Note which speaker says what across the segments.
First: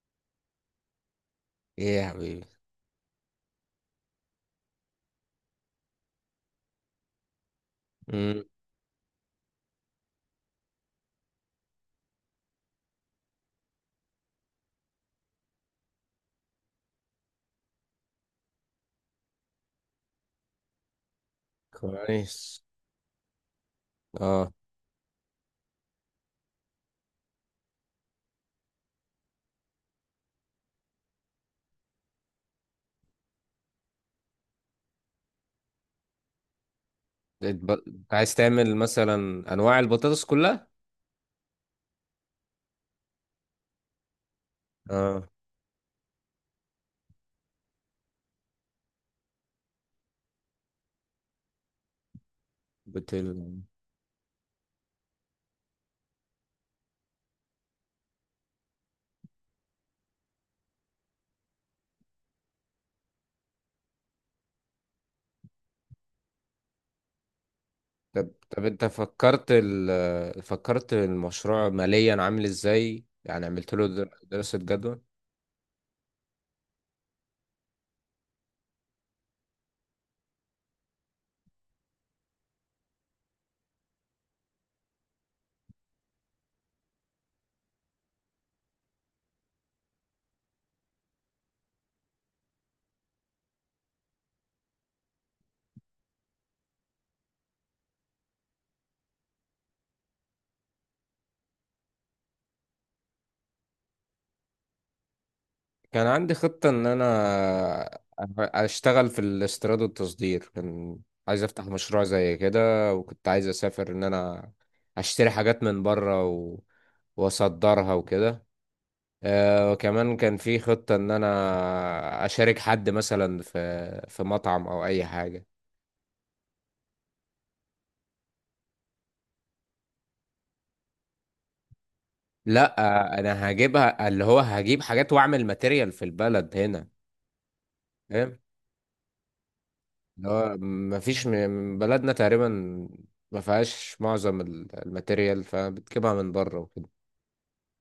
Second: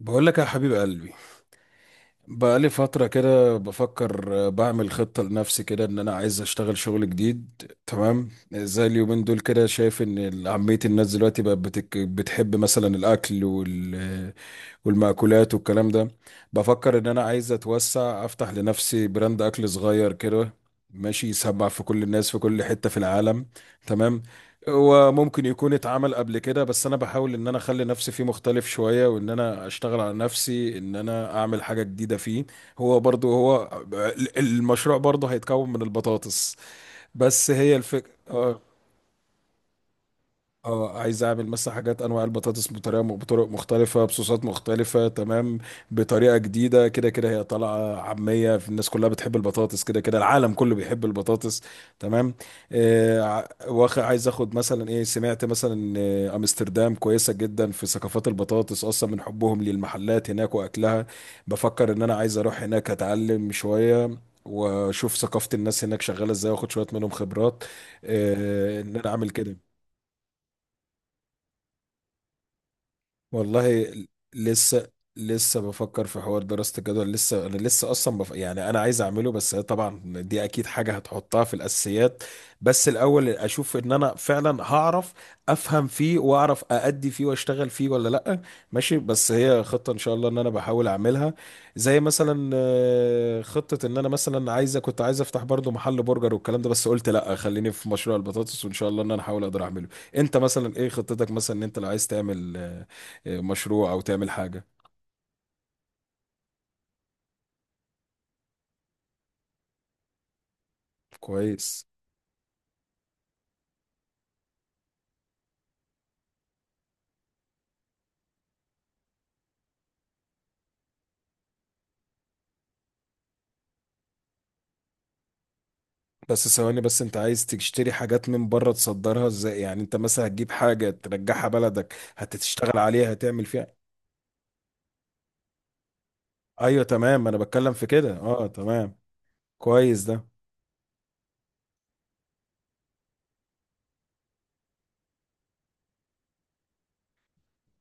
Speaker 1: بقول لك يا حبيب قلبي،
Speaker 2: ايه يا حبيبي.
Speaker 1: بقى لي فترة كده بفكر، بعمل خطة لنفسي كده ان انا عايز اشتغل شغل جديد. تمام.
Speaker 2: امم.
Speaker 1: زي اليومين دول كده شايف ان عامية الناس دلوقتي بقت بتحب مثلا الاكل والمأكولات والكلام ده. بفكر ان انا عايز اتوسع افتح لنفسي براند اكل صغير كده، ماشي يسمع في كل الناس في كل
Speaker 2: كويس.
Speaker 1: حتة في العالم. تمام.
Speaker 2: اه.
Speaker 1: وممكن يكون اتعمل قبل كده بس انا بحاول ان انا اخلي نفسي فيه مختلف شوية، وان انا اشتغل على نفسي ان انا اعمل حاجة جديدة فيه. هو برضو المشروع برضو هيتكون من البطاطس. بس هي
Speaker 2: انت عايز
Speaker 1: الفكرة.
Speaker 2: تعمل مثلا انواع البطاطس كلها؟
Speaker 1: اه، عايز اعمل مثلا حاجات، انواع البطاطس بطرق مختلفه، بصوصات مختلفه.
Speaker 2: اه.
Speaker 1: تمام. بطريقه جديده، كده كده هي طالعه عاميه في الناس، كلها بتحب البطاطس، كده كده العالم كله بيحب البطاطس. تمام. آه
Speaker 2: بتل...
Speaker 1: ع- واخ عايز اخد مثلا ايه، سمعت مثلا ان امستردام كويسه جدا في ثقافات البطاطس اصلا، من حبهم للمحلات هناك واكلها. بفكر ان انا عايز اروح هناك اتعلم شويه، واشوف ثقافه الناس هناك شغاله ازاي، واخد شويه منهم خبرات.
Speaker 2: طب، انت
Speaker 1: ان انا اعمل
Speaker 2: فكرت
Speaker 1: كده.
Speaker 2: فكرت المشروع ماليا عامل ازاي؟ يعني عملت له
Speaker 1: والله
Speaker 2: دراسة
Speaker 1: لسه،
Speaker 2: جدوى؟
Speaker 1: بفكر في حوار دراسة الجدول. لسه انا يعني انا عايز اعمله، بس طبعا دي اكيد حاجة هتحطها في الاساسيات. بس الاول اشوف ان انا فعلا هعرف افهم فيه واعرف اادي فيه واشتغل فيه ولا لا. ماشي، بس هي خطة ان شاء الله ان انا بحاول اعملها. زي مثلا خطة ان انا مثلا كنت عايز افتح برضو محل برجر والكلام ده، بس قلت لا خليني في مشروع البطاطس، وان شاء الله ان انا احاول اقدر اعمله. انت مثلا ايه خطتك، مثلا ان انت لو عايز تعمل مشروع او تعمل حاجه؟
Speaker 2: كان عندي خطة ان انا اشتغل في الاستيراد والتصدير. كان عايز افتح
Speaker 1: كويس.
Speaker 2: مشروع زي كده، وكنت عايز اسافر ان انا اشتري حاجات من بره واصدرها وكده. وكمان كان في خطة ان انا اشارك حد مثلا في مطعم او اي حاجة.
Speaker 1: بس ثواني، بس انت عايز تشتري حاجات من بره تصدرها ازاي؟ يعني انت مثلا هتجيب حاجه ترجعها بلدك هتشتغل
Speaker 2: لا،
Speaker 1: عليها هتعمل
Speaker 2: انا
Speaker 1: فيها؟
Speaker 2: هجيبها اللي هو هجيب حاجات واعمل ماتيريال في البلد
Speaker 1: ايوه
Speaker 2: هنا.
Speaker 1: تمام، انا بتكلم في كده.
Speaker 2: فاهم.
Speaker 1: اه تمام. كويس ده.
Speaker 2: اللي هو مفيش بلدنا تقريبا ما فيهاش معظم الماتيريال، فبتجيبها من بره وكده.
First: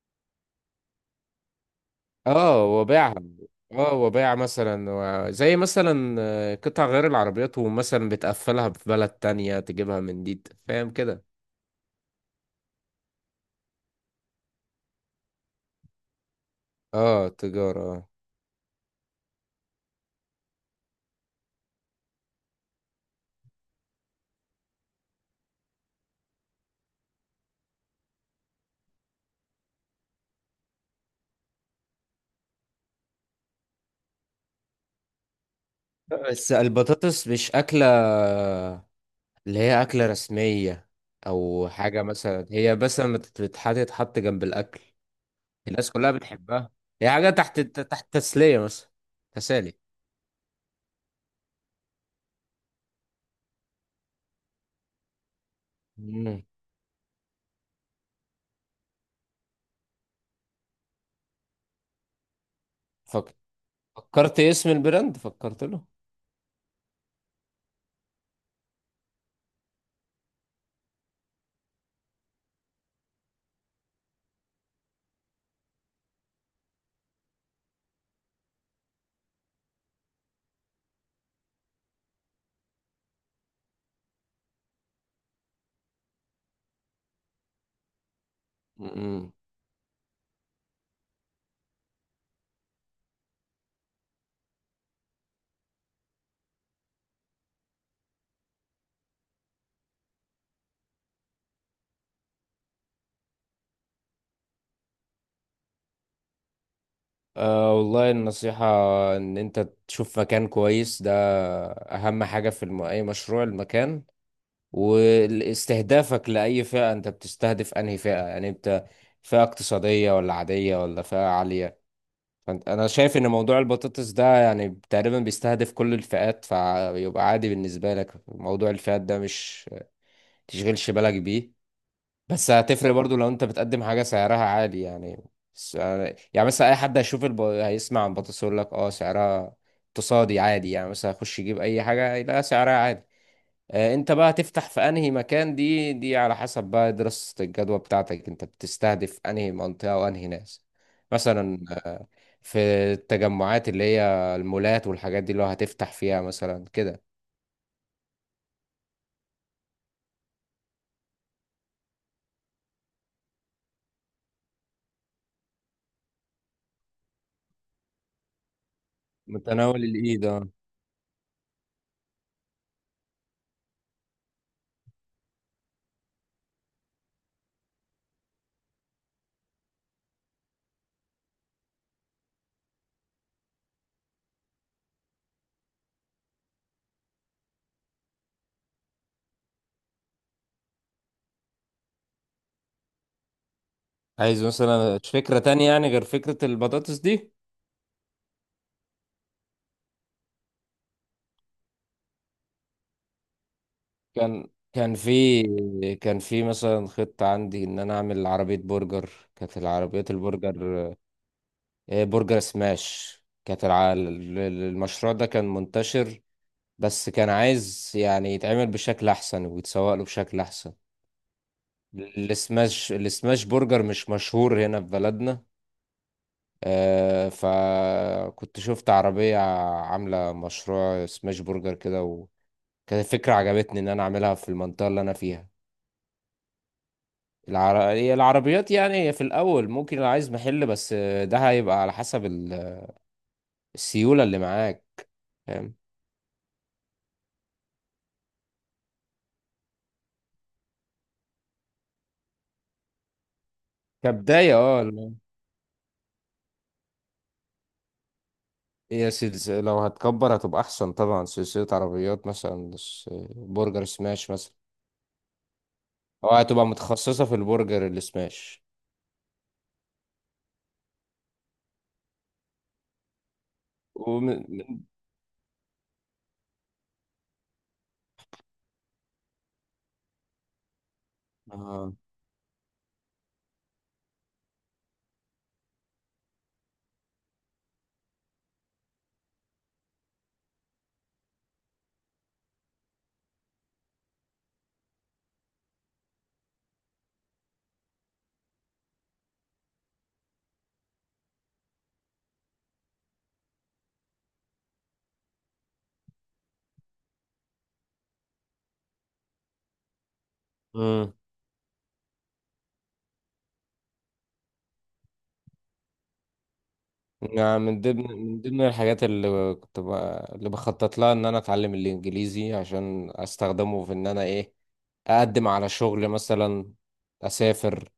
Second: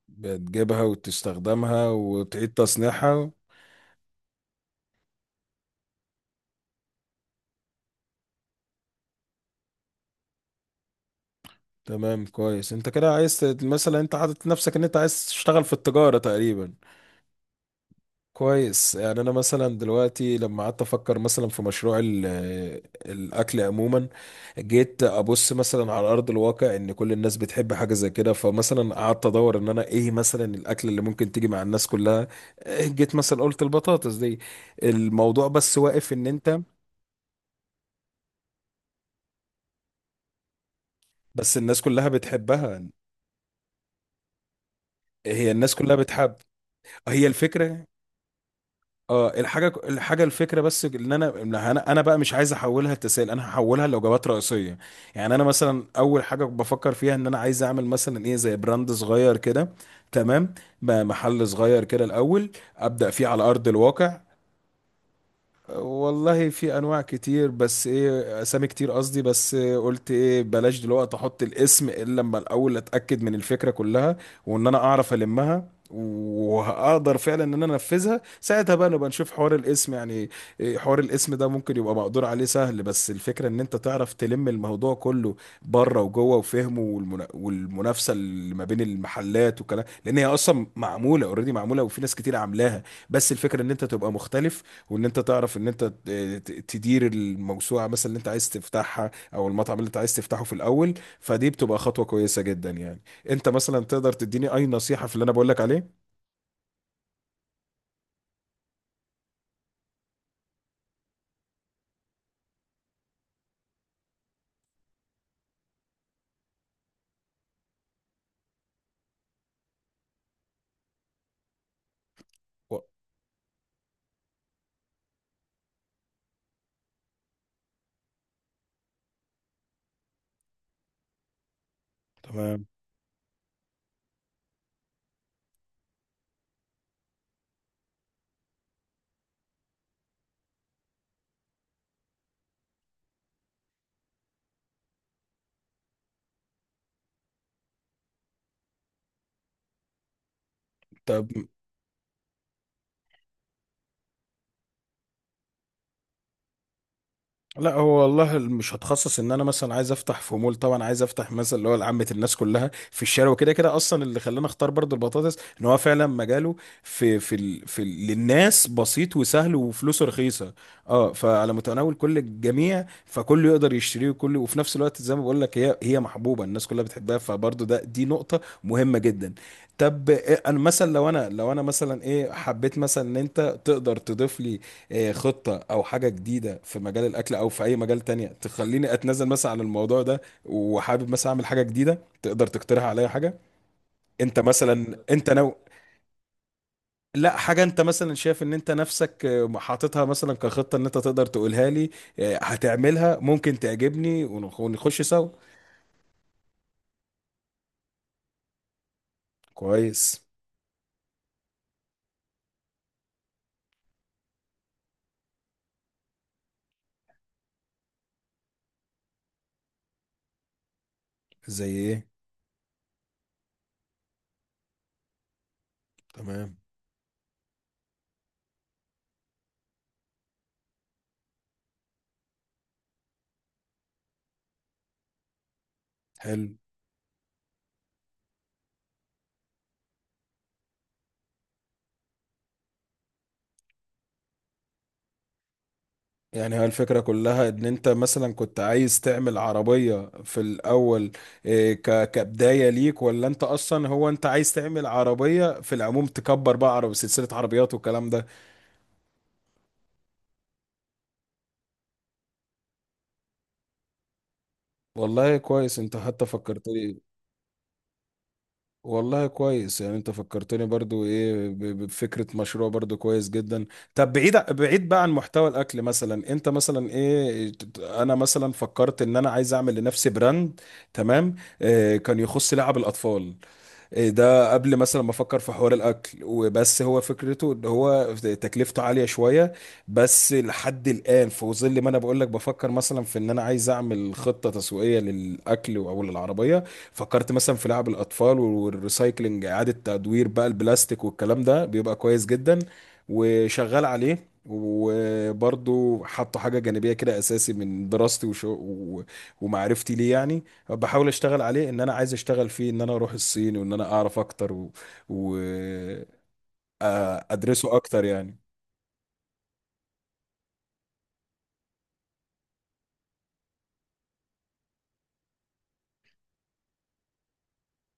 Speaker 1: بتجيبها وتستخدمها وتعيد
Speaker 2: اه، وبيعها.
Speaker 1: تصنيعها.
Speaker 2: اه، وبيع مثلا زي مثلا قطع غير العربيات، ومثلا بتقفلها في بلد تانية تجيبها من دي، فاهم كده.
Speaker 1: تمام كويس، انت كده عايز مثلا انت حاطط نفسك ان انت عايز تشتغل في التجاره تقريبا.
Speaker 2: اه، تجارة.
Speaker 1: كويس. يعني انا مثلا دلوقتي لما قعدت افكر مثلا في مشروع الاكل عموما، جيت ابص مثلا على ارض الواقع ان كل الناس بتحب حاجه زي كده، فمثلا قعدت ادور ان انا ايه مثلا الاكل اللي ممكن تيجي مع الناس كلها. جيت مثلا قلت البطاطس دي الموضوع، بس واقف ان
Speaker 2: بس
Speaker 1: انت.
Speaker 2: البطاطس مش أكلة اللي هي أكلة رسمية،
Speaker 1: بس
Speaker 2: أو
Speaker 1: الناس
Speaker 2: حاجة.
Speaker 1: كلها
Speaker 2: مثلا هي
Speaker 1: بتحبها،
Speaker 2: بس لما بتتحط تحط جنب الأكل.
Speaker 1: هي الناس
Speaker 2: الناس
Speaker 1: كلها
Speaker 2: كلها
Speaker 1: بتحب.
Speaker 2: بتحبها. هي
Speaker 1: هي
Speaker 2: حاجة تحت
Speaker 1: الفكره.
Speaker 2: تحت، تسلية مثلا.
Speaker 1: اه، الحاجه
Speaker 2: تسالي.
Speaker 1: الحاجه الفكره، بس ان انا أنا بقى مش عايز احولها لتسائل، انا هحولها لوجبات رئيسيه. يعني انا مثلا اول حاجه
Speaker 2: مم.
Speaker 1: بفكر فيها ان انا عايز اعمل مثلا ايه زي براند صغير كده. تمام. محل صغير كده الاول، ابدا فيه
Speaker 2: فك...
Speaker 1: على ارض الواقع.
Speaker 2: فكرت اسم البراند؟ فكرت له؟
Speaker 1: والله في انواع كتير، بس ايه اسامي كتير، قصدي بس إيه، قلت ايه بلاش دلوقتي احط الاسم الا لما الاول اتاكد من الفكره كلها، وان انا اعرف المها وهقدر فعلا ان انا انفذها، ساعتها بقى نبقى نشوف حوار الاسم يعني. إيه حوار الاسم ده ممكن يبقى مقدور عليه سهل، بس الفكره ان انت تعرف تلم الموضوع كله بره وجوه وفهمه، والمنافسه اللي ما بين
Speaker 2: مم.
Speaker 1: المحلات والكلام، لان هي اصلا معموله اوريدي معموله وفي ناس كتير عاملاها. بس الفكره ان انت تبقى مختلف، وان انت تعرف ان انت تدير الموسوعه مثلا اللي انت عايز تفتحها، او المطعم اللي انت عايز تفتحه في الاول. فدي بتبقى خطوه كويسه جدا يعني. انت مثلا تقدر تديني اي نصيحه في اللي انا بقول لك عليه؟
Speaker 2: والله النصيحة إن أنت تشوف مكان كويس. ده أهم حاجة في أي مشروع، المكان. واستهدافك لأي فئة، أنت بتستهدف أنهي فئة؟ يعني أنت فئة اقتصادية ولا عادية ولا فئة عالية؟ فأنت،
Speaker 1: و-
Speaker 2: أنا شايف إن موضوع البطاطس ده يعني تقريبا بيستهدف كل الفئات، فيبقى عادي بالنسبة لك موضوع الفئات ده، مش تشغلش بالك بيه. بس
Speaker 1: تمام.
Speaker 2: هتفرق برضو لو أنت بتقدم حاجة سعرها عالي يعني. س- يعني مثلا أي حد هيشوف هيسمع عن البطاطس، يقول لك أه سعرها اقتصادي عادي، يعني مثلا هيخش يجيب أي حاجة يلاقي سعرها عادي. انت بقى هتفتح في انهي مكان؟ دي على حسب بقى دراسة الجدوى بتاعتك، انت بتستهدف انهي منطقة وانهي ناس.
Speaker 1: طب
Speaker 2: مثلا في التجمعات اللي هي المولات والحاجات دي، اللي هو هتفتح فيها مثلا كده.
Speaker 1: لا، هو والله مش هتخصص، ان انا مثلا عايز افتح في مول، طبعا عايز افتح مثلا اللي هو لعامه الناس كلها في الشارع وكده. كده اصلا اللي خلاني اختار برضو البطاطس ان هو فعلا مجاله في للناس بسيط وسهل
Speaker 2: متناول
Speaker 1: وفلوسه
Speaker 2: الايد، اه.
Speaker 1: رخيصه. اه فعلى متناول كل الجميع، فكله يقدر يشتريه وكله، وفي نفس الوقت زي ما بقول لك هي محبوبه الناس كلها بتحبها، فبرضو دي نقطه مهمه جدا. طب انا مثلا لو انا مثلا ايه، حبيت مثلا ان انت تقدر تضيف لي خطة أو حاجة جديدة في مجال الأكل أو في أي مجال تانية تخليني أتنازل مثلا عن الموضوع ده، وحابب مثلا أعمل حاجة جديدة. تقدر تقترح عليا حاجة؟ أنت
Speaker 2: عايز
Speaker 1: مثلا
Speaker 2: مثلا
Speaker 1: أنت
Speaker 2: فكرة
Speaker 1: نو
Speaker 2: تانية يعني غير فكرة البطاطس دي؟
Speaker 1: لا حاجة، أنت مثلا شايف إن أنت نفسك حاططها مثلا كخطة إن أنت تقدر تقولها لي، هتعملها ممكن تعجبني
Speaker 2: كان كان
Speaker 1: ونخش سوا.
Speaker 2: في كان في مثلا خطة عندي ان انا اعمل عربية برجر. كانت العربيات
Speaker 1: كويس.
Speaker 2: البرجر، برجر سماش. كانت المشروع ده كان منتشر، بس كان عايز يعني يتعمل بشكل احسن ويتسوق له بشكل احسن.
Speaker 1: زي إيه؟
Speaker 2: السماش برجر مش مشهور هنا في بلدنا.
Speaker 1: تمام.
Speaker 2: فكنت شفت عربية عاملة مشروع سماش برجر كده، وكانت فكرة عجبتني ان انا اعملها في المنطقة اللي انا فيها.
Speaker 1: حلو.
Speaker 2: هي العربيات يعني في الاول، ممكن لو عايز محل بس، ده هيبقى على حسب السيولة اللي معاك، فاهم؟
Speaker 1: يعني هي الفكرة كلها ان انت مثلا كنت عايز تعمل عربية في الاول، إيه، كبداية ليك، ولا انت اصلا هو انت عايز
Speaker 2: كبداية،
Speaker 1: تعمل
Speaker 2: اه.
Speaker 1: عربية في العموم تكبر بقى عربية سلسلة عربيات والكلام ده؟
Speaker 2: هي سلسلة، لو هتكبر هتبقى أحسن طبعا، سلسلة عربيات مثلا، برجر سماش مثلا.
Speaker 1: والله كويس، انت حتى
Speaker 2: أو هتبقى
Speaker 1: فكرتني.
Speaker 2: متخصصة في البرجر السماش.
Speaker 1: والله كويس، يعني انت فكرتني برضو ايه بفكرة مشروع برضو كويس جدا. طب بعيد
Speaker 2: ومن
Speaker 1: بعيد بقى عن محتوى الاكل، مثلا انت مثلا ايه انا مثلا فكرت ان انا عايز اعمل لنفسي براند. تمام.
Speaker 2: اه
Speaker 1: إيه، كان يخص لعب الاطفال، إيه ده قبل مثلا ما افكر في حوار الاكل. وبس هو فكرته ان هو تكلفته عاليه شويه، بس لحد الان في ظل ما انا بقول لك بفكر مثلا في ان انا عايز اعمل خطه تسويقيه للاكل او للعربيه، فكرت مثلا في لعب الاطفال والريسايكلينج، اعاده تدوير بقى البلاستيك والكلام ده، بيبقى كويس جدا. وشغال عليه وبرضه حاطه حاجه جانبيه كده اساسي من دراستي ومعرفتي ليه يعني. بحاول
Speaker 2: مم.
Speaker 1: اشتغل عليه ان انا عايز اشتغل فيه، ان انا اروح الصين وان انا اعرف اكتر و... و... آه،
Speaker 2: يعني
Speaker 1: ادرسه
Speaker 2: من
Speaker 1: اكتر
Speaker 2: ضمن
Speaker 1: يعني.
Speaker 2: الحاجات اللي كنت اللي بخطط لها، إن أنا أتعلم الإنجليزي عشان أستخدمه في إن أنا أقدم على شغل مثلا، أسافر.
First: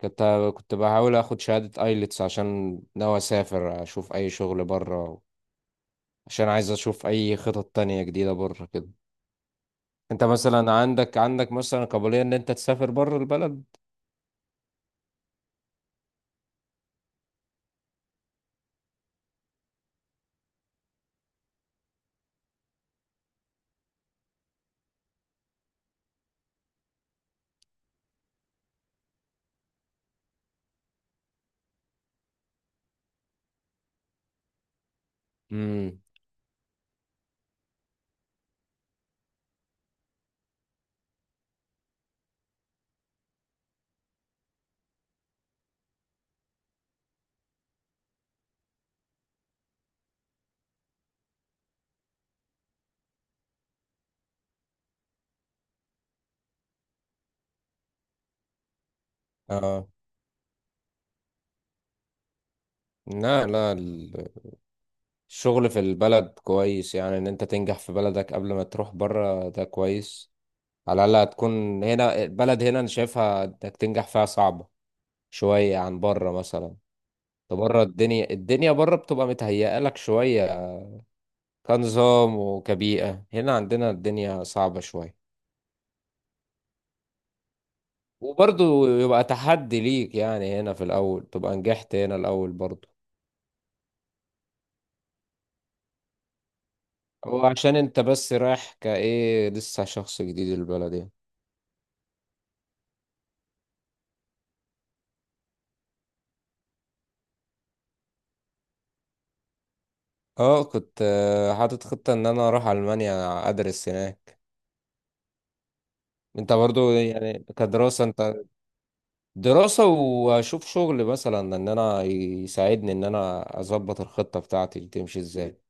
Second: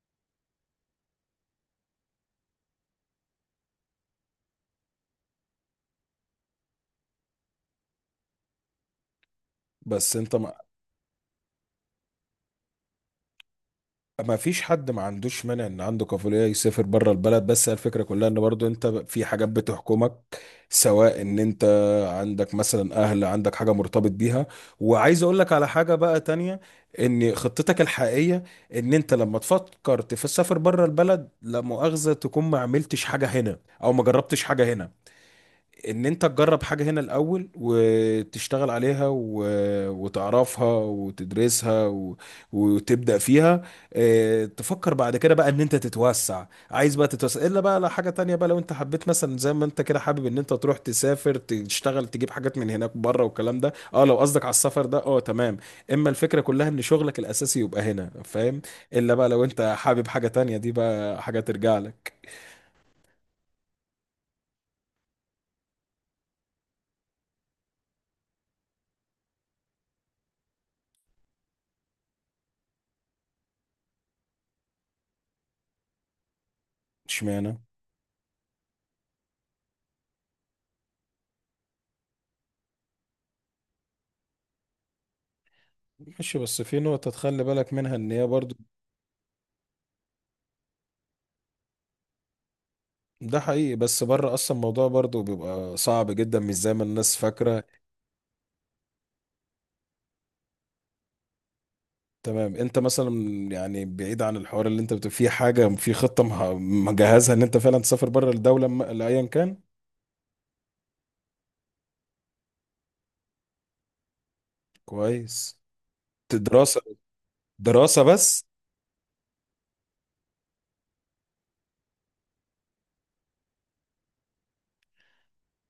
Speaker 2: كنت كنت بحاول أخد شهادة أيلتس عشان ناوي أسافر أشوف أي شغل بره، عشان عايز أشوف أي خطط تانية جديدة بره كده.
Speaker 1: بس
Speaker 2: انت
Speaker 1: انت ما...
Speaker 2: مثلا عندك مثلا قابلية ان انت تسافر بره البلد؟
Speaker 1: ما فيش حد ما عندوش مانع ان عنده كفولية يسافر بره البلد، بس الفكرة كلها ان برضو انت في حاجات بتحكمك، سواء ان انت عندك مثلا اهل، عندك حاجة مرتبط بيها. وعايز اقول لك على حاجة بقى تانية، ان خطتك الحقيقية ان انت لما تفكر تسافر بره البلد، لا مؤاخذة، تكون ما عملتش حاجة هنا او ما جربتش حاجة هنا.
Speaker 2: امم.
Speaker 1: ان انت تجرب حاجة هنا الاول وتشتغل عليها وتعرفها وتدرسها وتبدأ فيها. اه... تفكر بعد كده بقى ان انت تتوسع، عايز بقى تتوسع الا بقى لو حاجة تانية بقى، لو انت حبيت مثلا زي ما انت كده حابب ان انت تروح تسافر تشتغل تجيب حاجات من هناك بره والكلام ده، اه لو قصدك على السفر ده اه تمام. اما الفكرة كلها ان شغلك الاساسي يبقى هنا، فاهم. الا بقى لو انت
Speaker 2: اه.
Speaker 1: حابب حاجة تانية، دي بقى حاجة ترجع لك.
Speaker 2: لا، لا، الشغل في البلد كويس. يعني ان انت تنجح في بلدك قبل ما تروح بره ده كويس. على الاقل هتكون هنا، البلد هنا انا شايفها انك تنجح فيها صعبة شوية عن بره مثلا. ده
Speaker 1: اشمعنى؟
Speaker 2: بره الدنيا، الدنيا بره بتبقى متهيئة لك شوية، كنظام وكبيئة. هنا عندنا الدنيا صعبة شوية،
Speaker 1: ماشي، بس في نقطة تخلي بالك منها ان هي برضو.
Speaker 2: وبرضه يبقى تحدي ليك يعني، هنا في الأول تبقى نجحت هنا الأول برضه.
Speaker 1: ده حقيقي، بس بره اصلا الموضوع برضه بيبقى صعب جدا، مش زي ما الناس
Speaker 2: هو
Speaker 1: فاكره.
Speaker 2: عشان انت بس رايح كايه لسه شخص جديد البلد يعني.
Speaker 1: تمام. انت مثلا، يعني بعيد عن الحوار اللي انت بتبقى فيه، حاجه في خطه مجهزها ان انت فعلا تسافر بره الدوله لايا كان؟
Speaker 2: اه، كنت حاطط خطة ان انا اروح المانيا ادرس هناك.
Speaker 1: كويس
Speaker 2: انت
Speaker 1: دراسه،
Speaker 2: برضو يعني
Speaker 1: دراسه
Speaker 2: كدراسة، انت
Speaker 1: بس.
Speaker 2: دراسة واشوف شغل مثلا، ان انا يساعدني ان انا اظبط الخطة بتاعتي دي تمشي ازاي.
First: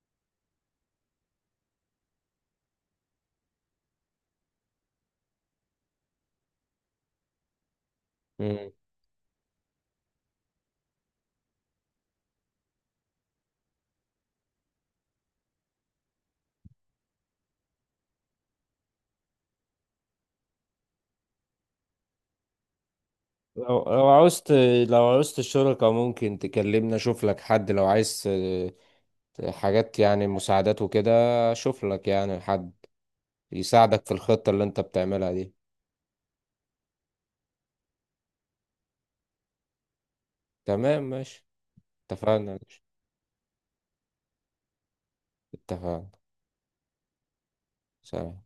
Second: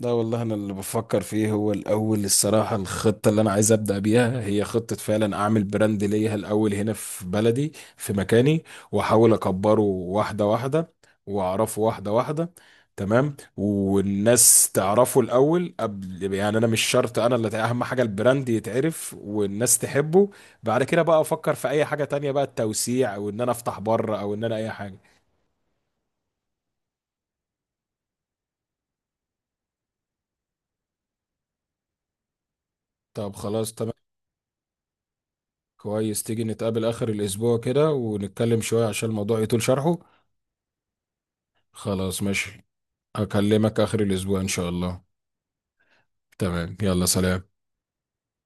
Speaker 1: لا والله، انا اللي بفكر فيه هو الاول الصراحه، الخطه اللي انا عايز ابدا بيها هي خطه فعلا اعمل براند ليا الاول هنا في بلدي في مكاني،
Speaker 2: مم.
Speaker 1: واحاول اكبره واحده واحده، واعرفه واحده واحده. تمام. والناس تعرفه الاول قبل، يعني انا مش شرط انا، اللي اهم حاجه البراند يتعرف والناس تحبه. بعد كده بقى افكر في اي حاجه تانية بقى، التوسيع او ان انا افتح
Speaker 2: لو
Speaker 1: بره او ان
Speaker 2: عاوزت،
Speaker 1: انا اي حاجه.
Speaker 2: لو عاوزت الشركة ممكن تكلمني اشوف لك حد، لو عايز حاجات يعني مساعدات وكده. اشوف لك يعني حد
Speaker 1: طب خلاص.
Speaker 2: يساعدك في الخطة اللي انت بتعملها دي.
Speaker 1: كويس، تيجي نتقابل آخر الأسبوع كده ونتكلم شوية عشان الموضوع يطول شرحه.
Speaker 2: تمام، ماشي.
Speaker 1: خلاص
Speaker 2: اتفقنا.
Speaker 1: ماشي. أكلمك آخر الأسبوع إن شاء الله.
Speaker 2: اتفقنا.
Speaker 1: تمام، يلا سلام.
Speaker 2: سلام.